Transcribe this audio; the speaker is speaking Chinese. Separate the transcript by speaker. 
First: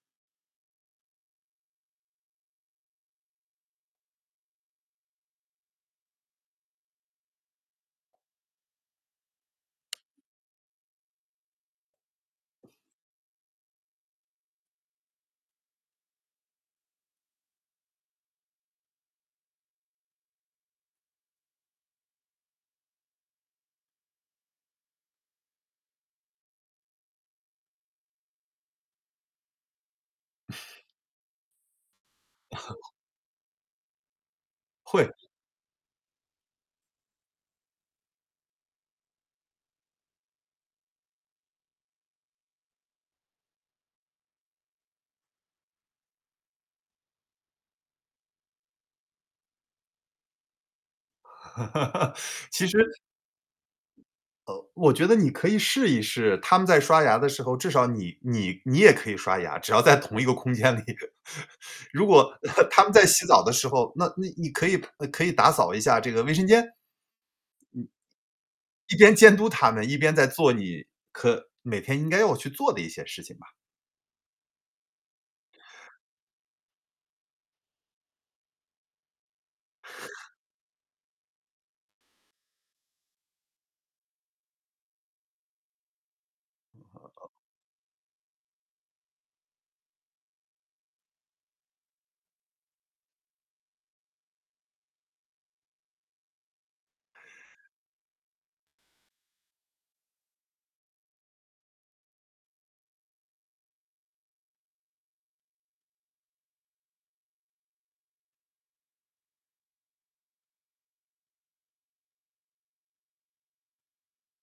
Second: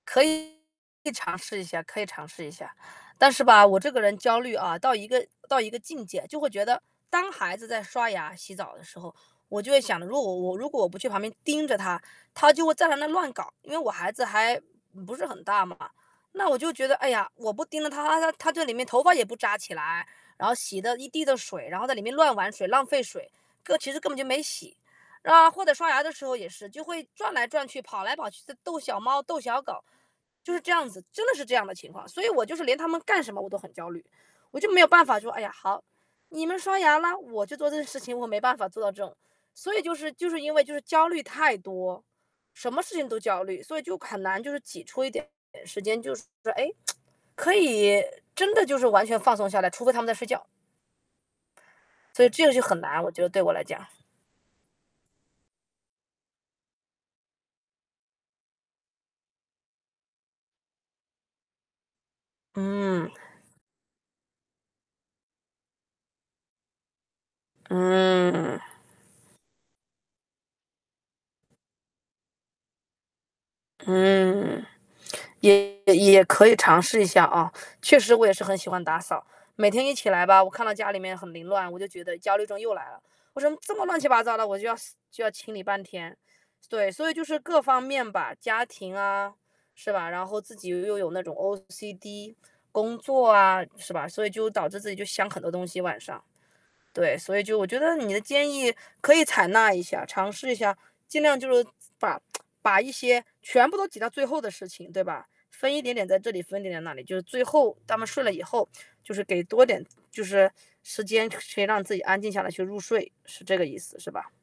Speaker 1: 可以尝试一下可以尝试一下。但是吧，我这个人焦虑啊，到一个到一个境界，就会觉得当孩子在刷牙、洗澡的时候，我就会想着，如果我如果我不去旁边盯着她，她就会在那乱搞，因为我孩子还不是很大嘛。那我就觉得，哎呀，我不盯着她，她她她在里面头发也不扎起来，然后洗得一地的水，然后在里面乱玩水，浪费水，个其实根本就没洗。啊，或者刷牙的时候，也是，就会转来转去，跑来跑去，就逗小猫、逗小狗，就是这 样子，真的是这样的情况。所以我就是连他 们干什么我都很焦虑，我就没有办
Speaker 2: 会。
Speaker 1: 法说：“哎呀，好，你们刷牙啦，我去做这件事情。”我没办法做到这种，所以就是就是因为就是焦虑太多，什么事情都焦虑，所以就很难，就是挤出一点时间，就是，诶，可以真的就是完全放松下来，除非他们在睡觉。所以这个就
Speaker 2: 其实
Speaker 1: 很难，我觉得对我来讲。
Speaker 2: 呃，我觉得你可以试一试，他们在刷牙的时候，至少你你你也可以刷牙，只要在同一个空间里。如果 他们在
Speaker 1: 嗯。
Speaker 2: 洗澡的时候，那那你可以呃，可以打扫一下这个卫生间。嗯，
Speaker 1: 嗯。
Speaker 2: 一边监督他们，一边在做你可每天应该要去做的一些事情吧。
Speaker 1: 嗯，也也可以尝试一下啊。确实我也是很喜欢打扫，每天一起来吧，我看到家里面很凌乱，我就觉得焦虑症又来了。我说：“这么乱七八糟的，”我就要就要清理半天，对，所以就是各方面吧，家庭啊，是吧？然后自己又有那种 OC D，工作啊，是吧？所以就导致自己就想很多东西，晚上。对，所以就我觉得你的建议可以采纳一下，尝试一下，尽量就是把 把一些全部都挤到最后的事情，对吧，分一点点在这里，分一点点那里，就最后他们睡了以后，就是给多点就是时间去让自己安静下来去入睡，是这个意思，是吧？